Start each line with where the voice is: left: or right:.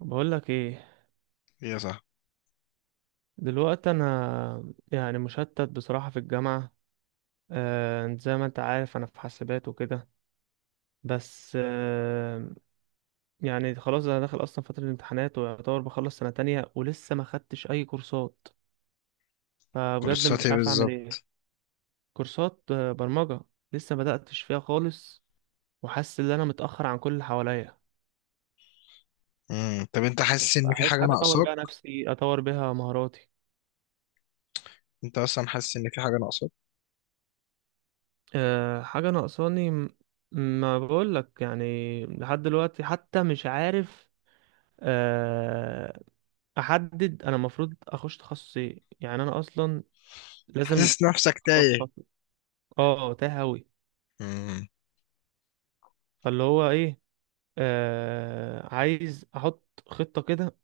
right: بقول لك ايه.
left: يا صح.
right: دلوقتي انا يعني مشتت بصراحة في الجامعة. انت زي ما انت عارف انا في حاسبات وكده، بس يعني خلاص انا داخل اصلا فترة الامتحانات ويعتبر بخلص سنة تانية ولسه ما خدتش اي كورسات. فبجد مش
left: كورساتي
right: عارف اعمل
left: بالظبط.
right: ايه. كورسات، برمجة. لسه ما بدأتش فيها خالص، وحاسس ان انا متأخر عن كل اللي حواليا.
left: مم. طب انت حاسس ان في
right: عايز
left: حاجه
right: حاجة اطور
left: ناقصاك؟
right: بيها نفسي، اطور بيها مهاراتي.
left: انت اصلا حاسس ان في حاجه ناقصاك؟
right: أه، حاجة ناقصاني ما بقولك يعني لحد دلوقتي حتى مش عارف أه أحدد أنا المفروض أخش تخصص إيه. يعني أنا أصلا لازم
left: حاسس نفسك
right: أختار
left: تايه؟
right: تخصص. أه، تاه أوي.
left: مم.
right: فاللي هو إيه، أه عايز أحط خطة كده،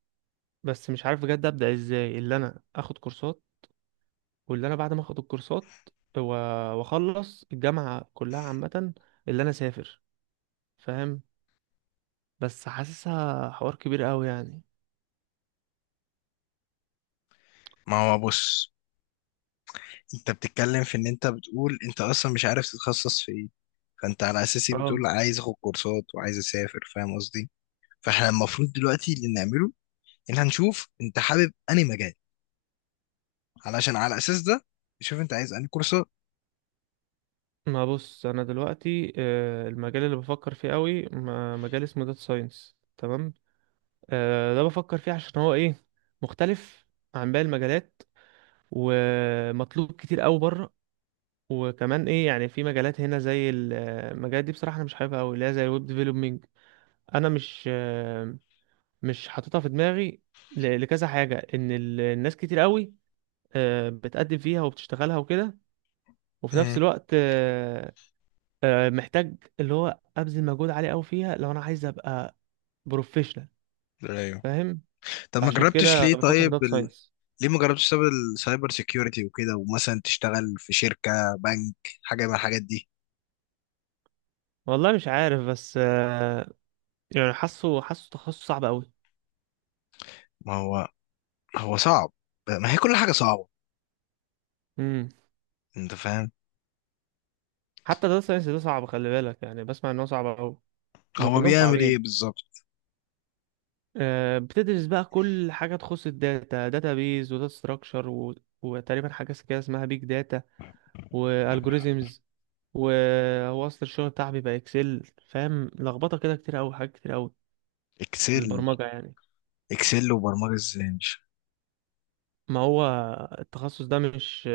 right: بس مش عارف بجد أبدأ إزاي. اللي أنا أخد كورسات، واللي أنا بعد ما أخد الكورسات و- وأخلص الجامعة كلها، عامة اللي أنا أسافر، فاهم؟ بس حاسسها حوار كبير أوي يعني.
left: ما هو بص، انت بتتكلم في ان انت بتقول انت اصلا مش عارف تتخصص في ايه. فانت على اساسي
right: اه.
left: بتقول عايز اخد كورسات وعايز اسافر، فاهم قصدي؟ فاحنا المفروض دلوقتي اللي نعمله ان هنشوف انت حابب انهي مجال، علشان على اساس ده نشوف انت عايز انهي كورسات.
right: ما بص، انا دلوقتي المجال اللي بفكر فيه قوي مجال اسمه داتا ساينس، تمام؟ ده بفكر فيه عشان هو ايه، مختلف عن باقي المجالات، ومطلوب كتير قوي بره. وكمان ايه يعني، في مجالات هنا زي المجالات دي بصراحه انا مش حاببها قوي، اللي هي زي الويب ديفلوبمنج. انا مش مش حاططها في دماغي لكذا حاجه، ان الناس كتير قوي بتقدم فيها وبتشتغلها وكده. وفي نفس
left: مم.
right: الوقت محتاج اللي هو ابذل مجهود عالي قوي فيها لو انا عايز ابقى بروفيشنال،
left: ايوه.
right: فاهم؟
left: طب ما
right: فعشان
left: جربتش
right: كده
left: ليه
right: بفكر في
left: طيب؟
right: داتا ساينس.
left: ليه ما جربتش تشتغل السايبر سيكيورتي وكده، ومثلا تشتغل في شركة، بنك، حاجة من الحاجات دي؟
right: والله مش عارف، بس يعني حاسه، تخصص صعب قوي.
left: ما هو هو صعب، ما هي كل حاجة صعبة،
right: امم.
left: انت فاهم؟
right: حتى داتا ساينس ده صعب، خلي بالك، يعني بسمع ان هو صعب قوي. هم
left: هو
right: كلهم
left: بيعمل ايه
right: صعبين.
left: بالظبط؟
right: بتدرس بقى كل حاجه تخص الداتا، داتا بيز وداتا ستراكشر وتقريبا حاجه كده اسمها بيج داتا، والجوريزمز. وهو اصل الشغل بتاعي بيبقى اكسل، فاهم؟ لخبطه كده، كتير قوي حاجات كتير قوي في
left: اكسل؟
right: البرمجة يعني.
left: اكسل وبرمجة ازاي؟ مش
right: ما هو التخصص ده مش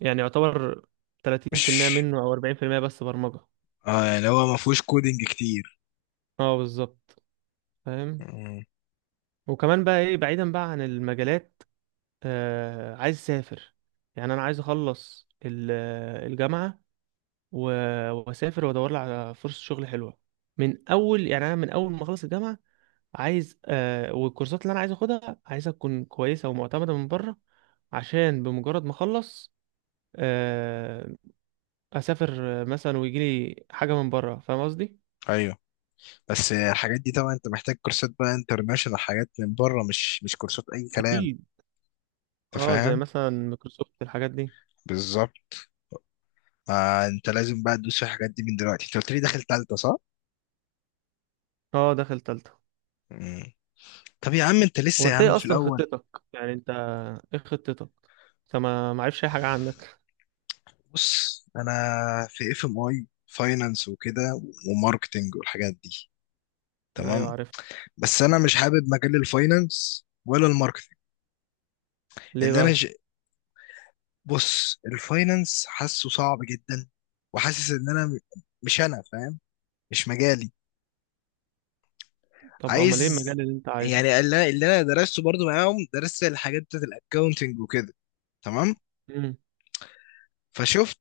right: يعني يعتبر 30%
left: مش
right: منه أو 40% بس برمجة.
left: اه، يعني هو ما فيهوش كودينج كتير.
right: اه بالظبط، فاهم.
left: مم.
right: وكمان بقى ايه، بعيدا بقى عن المجالات، آه عايز اسافر. يعني انا عايز اخلص الجامعه واسافر وادور لي على فرصه شغل حلوه من اول. يعني انا من اول ما اخلص الجامعه عايز آه، والكورسات اللي انا عايز اخدها عايزها تكون كويسه ومعتمده من بره، عشان بمجرد ما اخلص آه اسافر مثلا ويجي لي حاجه من بره، فاهم قصدي؟
left: ايوه، بس الحاجات دي طبعا انت محتاج كورسات بقى انترناشونال، حاجات من بره، مش كورسات اي كلام،
right: اكيد.
left: انت
right: اه زي
left: فاهم؟
right: مثلا مايكروسوفت الحاجات دي.
left: بالظبط. آه، انت لازم بقى تدوس في الحاجات دي من دلوقتي. انت قلت لي داخل تالتة صح؟
right: اه داخل تالتة.
left: مم. طب يا عم انت لسه
right: هو
left: يا
right: انت
left: عم
right: ايه
left: في
right: اصلا
left: الاول.
right: خطتك، يعني انت ايه خطتك؟ انت ما عارفش اي حاجه عندك.
left: بص انا في اف ام اي فاينانس وكده وماركتنج والحاجات دي،
right: ايوه
left: تمام.
right: عارف.
left: بس انا مش حابب مجال الفاينانس ولا الماركتنج.
right: ليه
left: اللي انا
right: بقى؟
left: ج... بص الفاينانس حاسه صعب جدا. وحاسس ان انا مش، انا فاهم مش مجالي.
right: طب امال ايه
left: عايز،
right: المجال اللي انت عايزه؟
left: يعني اللي انا درسته برضو معاهم، درست الحاجات بتاعت الاكاونتنج وكده، تمام.
right: امم.
left: فشفت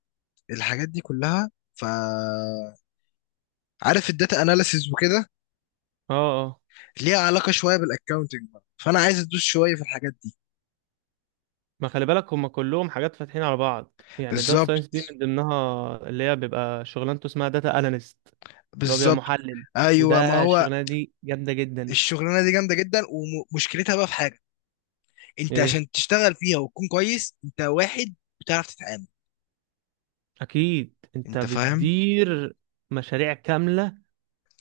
left: الحاجات دي كلها، ف عارف الداتا اناليسيز وكده
right: اه، اه.
left: ليها علاقة شوية بالاكاونتنج بقى، فانا عايز ادوس شوية في الحاجات دي.
right: ما خلي بالك، هما كلهم حاجات فاتحين على بعض، يعني داتا ساينس دي
left: بالظبط.
right: من ضمنها اللي هي بيبقى شغلانته اسمها داتا اناليست، اللي هو بيبقى
left: بالظبط.
right: محلل.
left: ايوه ما
right: وده
left: هو
right: الشغلانه دي جامده جدا.
left: الشغلانة دي جامدة جدا. ومشكلتها بقى في حاجة، انت
right: ايه؟
left: عشان تشتغل فيها وتكون كويس انت واحد بتعرف تتعامل،
right: اكيد انت
left: انت فاهم؟
right: بتدير مشاريع كامله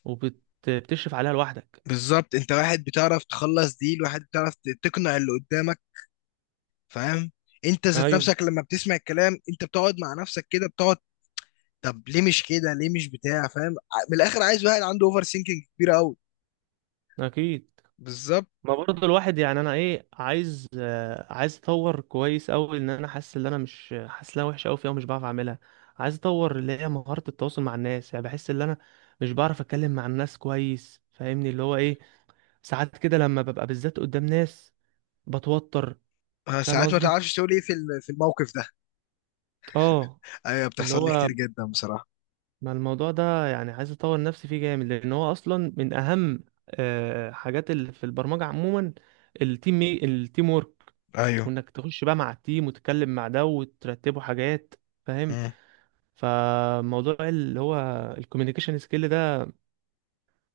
right: وبتشرف عليها لوحدك.
left: بالظبط، انت واحد بتعرف تخلص ديل، واحد بتعرف تقنع اللي قدامك، فاهم؟ انت ذات
right: ايوه
left: نفسك لما بتسمع الكلام انت بتقعد مع نفسك كده بتقعد. طب ليه مش كده، ليه مش بتاع، فاهم من الاخر عايز واحد عنده اوفر سينكينج كبيرة قوي.
right: اكيد.
left: بالظبط.
right: ما برضه الواحد يعني، انا ايه عايز عايز اطور كويس قوي، ان انا حاسس ان انا مش حاسس ان انا وحش قوي فيها ومش بعرف اعملها. عايز اطور اللي هي مهاره التواصل مع الناس، يعني بحس ان انا مش بعرف اتكلم مع الناس كويس، فاهمني؟ اللي هو ايه، ساعات كده لما ببقى بالذات قدام ناس بتوتر، فاهم
left: ساعات ما
right: قصدي؟
left: تعرفش تقول ايه في الموقف ده.
right: اه.
left: ايوه
right: اللي
left: بتحصل لي
right: هو،
left: كتير جدا بصراحه.
right: ما الموضوع ده يعني عايز اطور نفسي فيه جامد، لان هو اصلا من اهم حاجات اللي في البرمجه عموما، التيم وورك،
left: ايوه.
right: وانك تخش بقى مع التيم وتتكلم مع ده وترتبوا حاجات، فاهم؟
left: مم.
right: فموضوع اللي هو الكوميونيكيشن سكيل ده،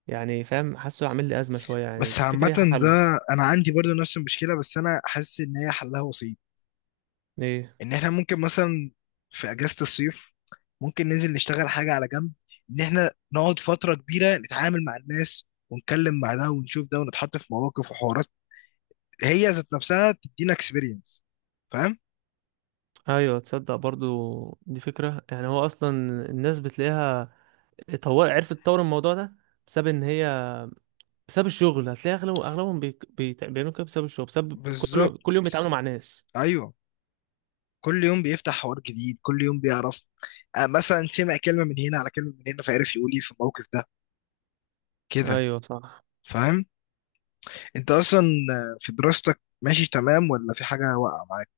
right: يعني فاهم، حاسه عامل لي ازمه شويه، يعني
left: بس
right: تفتكر
left: عامه،
right: ايه حله؟
left: ده انا عندي برضو نفس المشكله، بس انا حاسس ان هي حلها بسيط.
right: ايه؟
left: ان احنا ممكن مثلا في اجازه الصيف ممكن ننزل نشتغل حاجه على جنب، ان احنا نقعد فتره كبيره نتعامل مع الناس ونتكلم مع ده ونشوف ده ونتحط في مواقف وحوارات، هي ذات نفسها تدينا اكسبيرينس، فاهم؟
right: ايوه تصدق برضو دي فكره. يعني هو اصلا الناس بتلاقيها طور، عرفت تطور الموضوع ده بسبب ان هي، بسبب الشغل. هتلاقي اغلب اغلبهم بيعملوا كده بسبب الشغل، بسبب كل
left: بالظبط.
right: كل يوم بيتعاملوا مع ناس.
left: ايوه. كل يوم بيفتح حوار جديد، كل يوم بيعرف، مثلا سمع كلمة من هنا على كلمة من هنا، فعرف يقول ايه في الموقف ده كده.
right: ايوه صح.
left: فاهم. انت اصلا في دراستك ماشي تمام ولا في حاجة واقعة معاك؟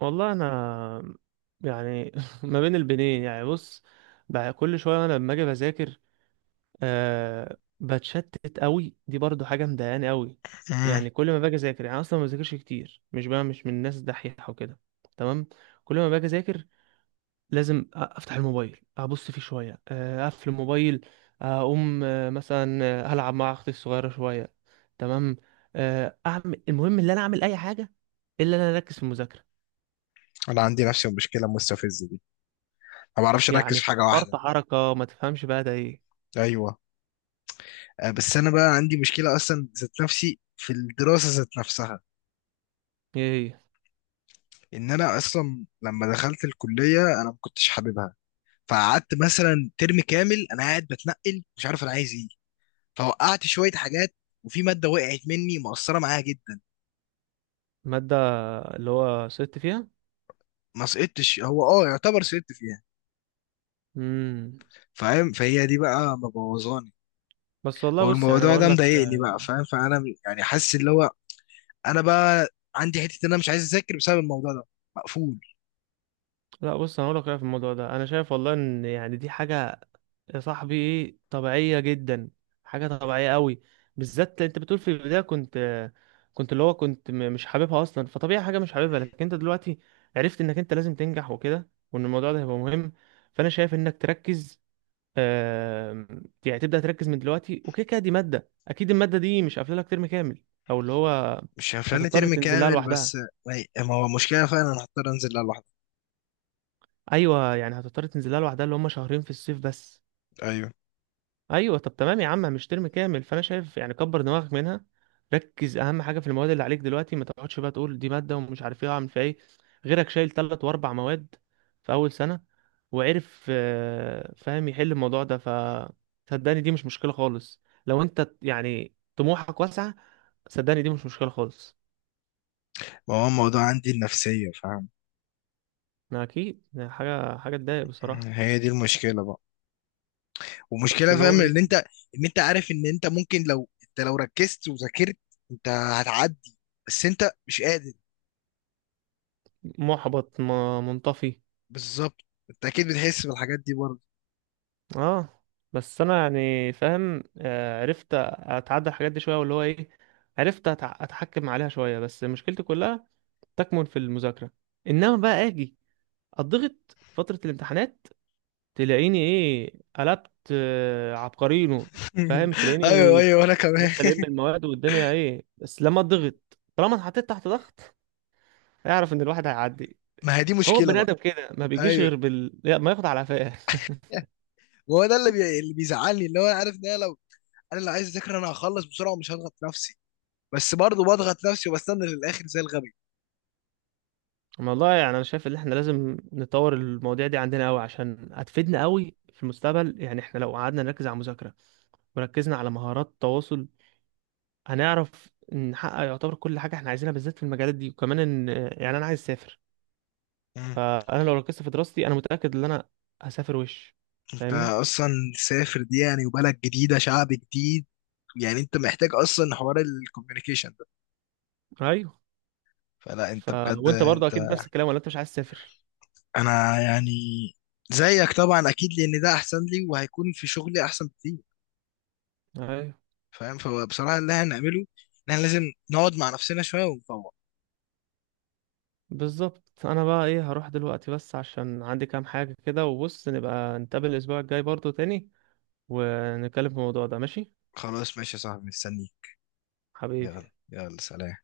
right: والله انا يعني ما بين البنين، يعني بص، بقى كل شويه انا لما اجي بذاكر آه بتشتت قوي، دي برضو حاجه مضايقاني قوي.
left: مم.
right: يعني كل ما باجي اذاكر، يعني أنا اصلا ما بذاكرش كتير، مش بقى مش من الناس دحيحه وكده، تمام؟ كل ما باجي اذاكر لازم افتح الموبايل ابص فيه شويه، اقفل الموبايل، اقوم مثلا العب مع اختي الصغيره شويه، تمام؟ اعمل، المهم ان انا اعمل اي حاجه الا ان انا اركز في المذاكره.
left: انا عندي نفس المشكلة المستفزة دي. ما بعرفش اركز
right: يعني
left: في حاجة
right: فرط
left: واحدة.
right: حركه، ما تفهمش بقى ده ايه.
left: ايوه. بس انا بقى عندي مشكلة اصلا ذات نفسي في الدراسة ذات نفسها.
right: ايه هي؟
left: ان انا اصلا لما دخلت الكلية انا ما كنتش حاببها. فقعدت مثلا ترم كامل انا قاعد بتنقل، مش عارف انا عايز ايه. فوقعت شويه حاجات، وفي ماده وقعت مني مؤثره معايا جدا.
right: الماده اللي هو سقطت فيها.
left: ما سقطتش، هو اه يعتبر سقطت فيها،
right: امم.
left: فاهم؟ فهي دي بقى مبوظاني.
right: بس والله بص، يعني انا
left: والموضوع ده
right: اقول لك
left: مضايقني بقى، فاهم؟ فانا يعني حاسس اللي هو، انا بقى عندي حته ان انا مش عايز اذاكر بسبب الموضوع ده، مقفول.
right: لا بص، انا اقول لك رأيي في الموضوع ده. انا شايف والله ان يعني دي حاجه يا صاحبي ايه، طبيعية جدا، حاجة طبيعية قوي. بالذات انت بتقول في البداية كنت اللي هو كنت مش حاببها اصلا، فطبيعي حاجة مش حاببها. لكن انت دلوقتي عرفت انك انت لازم تنجح وكده، وان الموضوع ده هيبقى مهم. فانا شايف انك تركز، آم، يعني تبدأ تركز من دلوقتي وكده كده. دي مادة، اكيد المادة دي مش قافلة لك ترم كامل، او اللي هو
left: مش هفلني
right: هتضطر
left: ترم
right: تنزلها
left: كامل بس.
right: لوحدها.
left: ما هو مشكله فعلا، انا هضطر انزل لها لوحدي.
right: ايوه يعني هتضطر تنزلها لوحدها، اللي هم شهرين في الصيف بس.
left: ايوه.
right: ايوه طب تمام يا عم، مش ترم كامل. فانا شايف يعني كبر دماغك منها، ركز اهم حاجه في المواد اللي عليك دلوقتي. ما تقعدش بقى تقول دي ماده ومش عارف ايه اعمل فيها ايه. غيرك شايل ثلاث واربع مواد في اول سنه، وعرف فاهم يحل الموضوع ده. ف صدقني دي مش مشكله خالص لو انت يعني طموحك واسعه. صدقني دي مش مشكله خالص.
left: ما هو الموضوع عندي النفسيه، فاهم؟
right: انا اكيد، يعني حاجه، تضايق بصراحه.
left: هي دي المشكله بقى.
right: بس
left: ومشكله،
right: اللي هو
left: فاهم، ان انت
right: ايه،
left: ان انت عارف ان انت ممكن، لو انت ركزت وذاكرت انت هتعدي، بس انت مش قادر.
right: محبط، ما منطفي.
left: بالظبط. انت اكيد بتحس بالحاجات دي برضه.
right: اه. بس انا يعني فاهم عرفت اتعدى الحاجات دي شويه. واللي هو ايه، عرفت اتحكم عليها شويه. بس مشكلتي كلها تكمن في المذاكره. انما بقى اجي اضغط فتره الامتحانات، تلاقيني ايه، قلبت عبقرينو، فاهم؟
left: ايوه
right: تلاقيني
left: ايوه انا كمان.
right: عرفت المواد والدنيا ايه. بس لما اضغط، طالما اتحطيت تحت ضغط، اعرف ان الواحد هيعدي.
left: ما هي دي
right: هو
left: مشكله
right: بني
left: بقى.
right: ادم كده ما بيجيش
left: ايوه،
right: غير بال لا، ما ياخد على قفاه.
left: هو ده اللي بيزعلني، اللي هو انا عارف ان انا لو عايز اذاكر انا هخلص بسرعه ومش هضغط نفسي، بس برضه بضغط نفسي وبستنى للاخر زي الغبي.
right: والله يعني انا شايف ان احنا لازم نطور المواضيع دي عندنا قوي عشان هتفيدنا قوي في المستقبل. يعني احنا لو قعدنا نركز على المذاكره وركزنا على مهارات التواصل، هنعرف نحقق يعتبر كل حاجه احنا عايزينها، بالذات في المجالات دي. وكمان ان، يعني انا عايز اسافر.
left: مم.
right: فانا لو ركزت في دراستي انا متاكد ان انا هسافر وش،
left: انت
right: فاهمني؟
left: اصلا سافر دي يعني وبلد جديده شعب جديد، يعني انت محتاج اصلا حوار الكوميونيكيشن.
right: ايوه.
left: فلا،
right: ف
left: انت بجد
right: وانت برضه
left: انت.
right: اكيد نفس الكلام، ولا انت مش عايز تسافر؟
left: انا يعني زيك طبعا اكيد، لان ده احسن لي وهيكون في شغلي احسن بكتير،
right: ايوه
left: فاهم؟ فبصراحه اللي احنا هنعمله ان احنا لازم نقعد مع نفسنا شويه ونفوق.
right: بالظبط. انا بقى ايه هروح دلوقتي، بس عشان عندي كام حاجه كده. وبص نبقى نتقابل الاسبوع الجاي برضه تاني، ونتكلم في الموضوع ده، ماشي؟
left: خلاص ماشي يا صاحبي، مستنيك.
right: حبيبي.
left: يلا يلا سلام.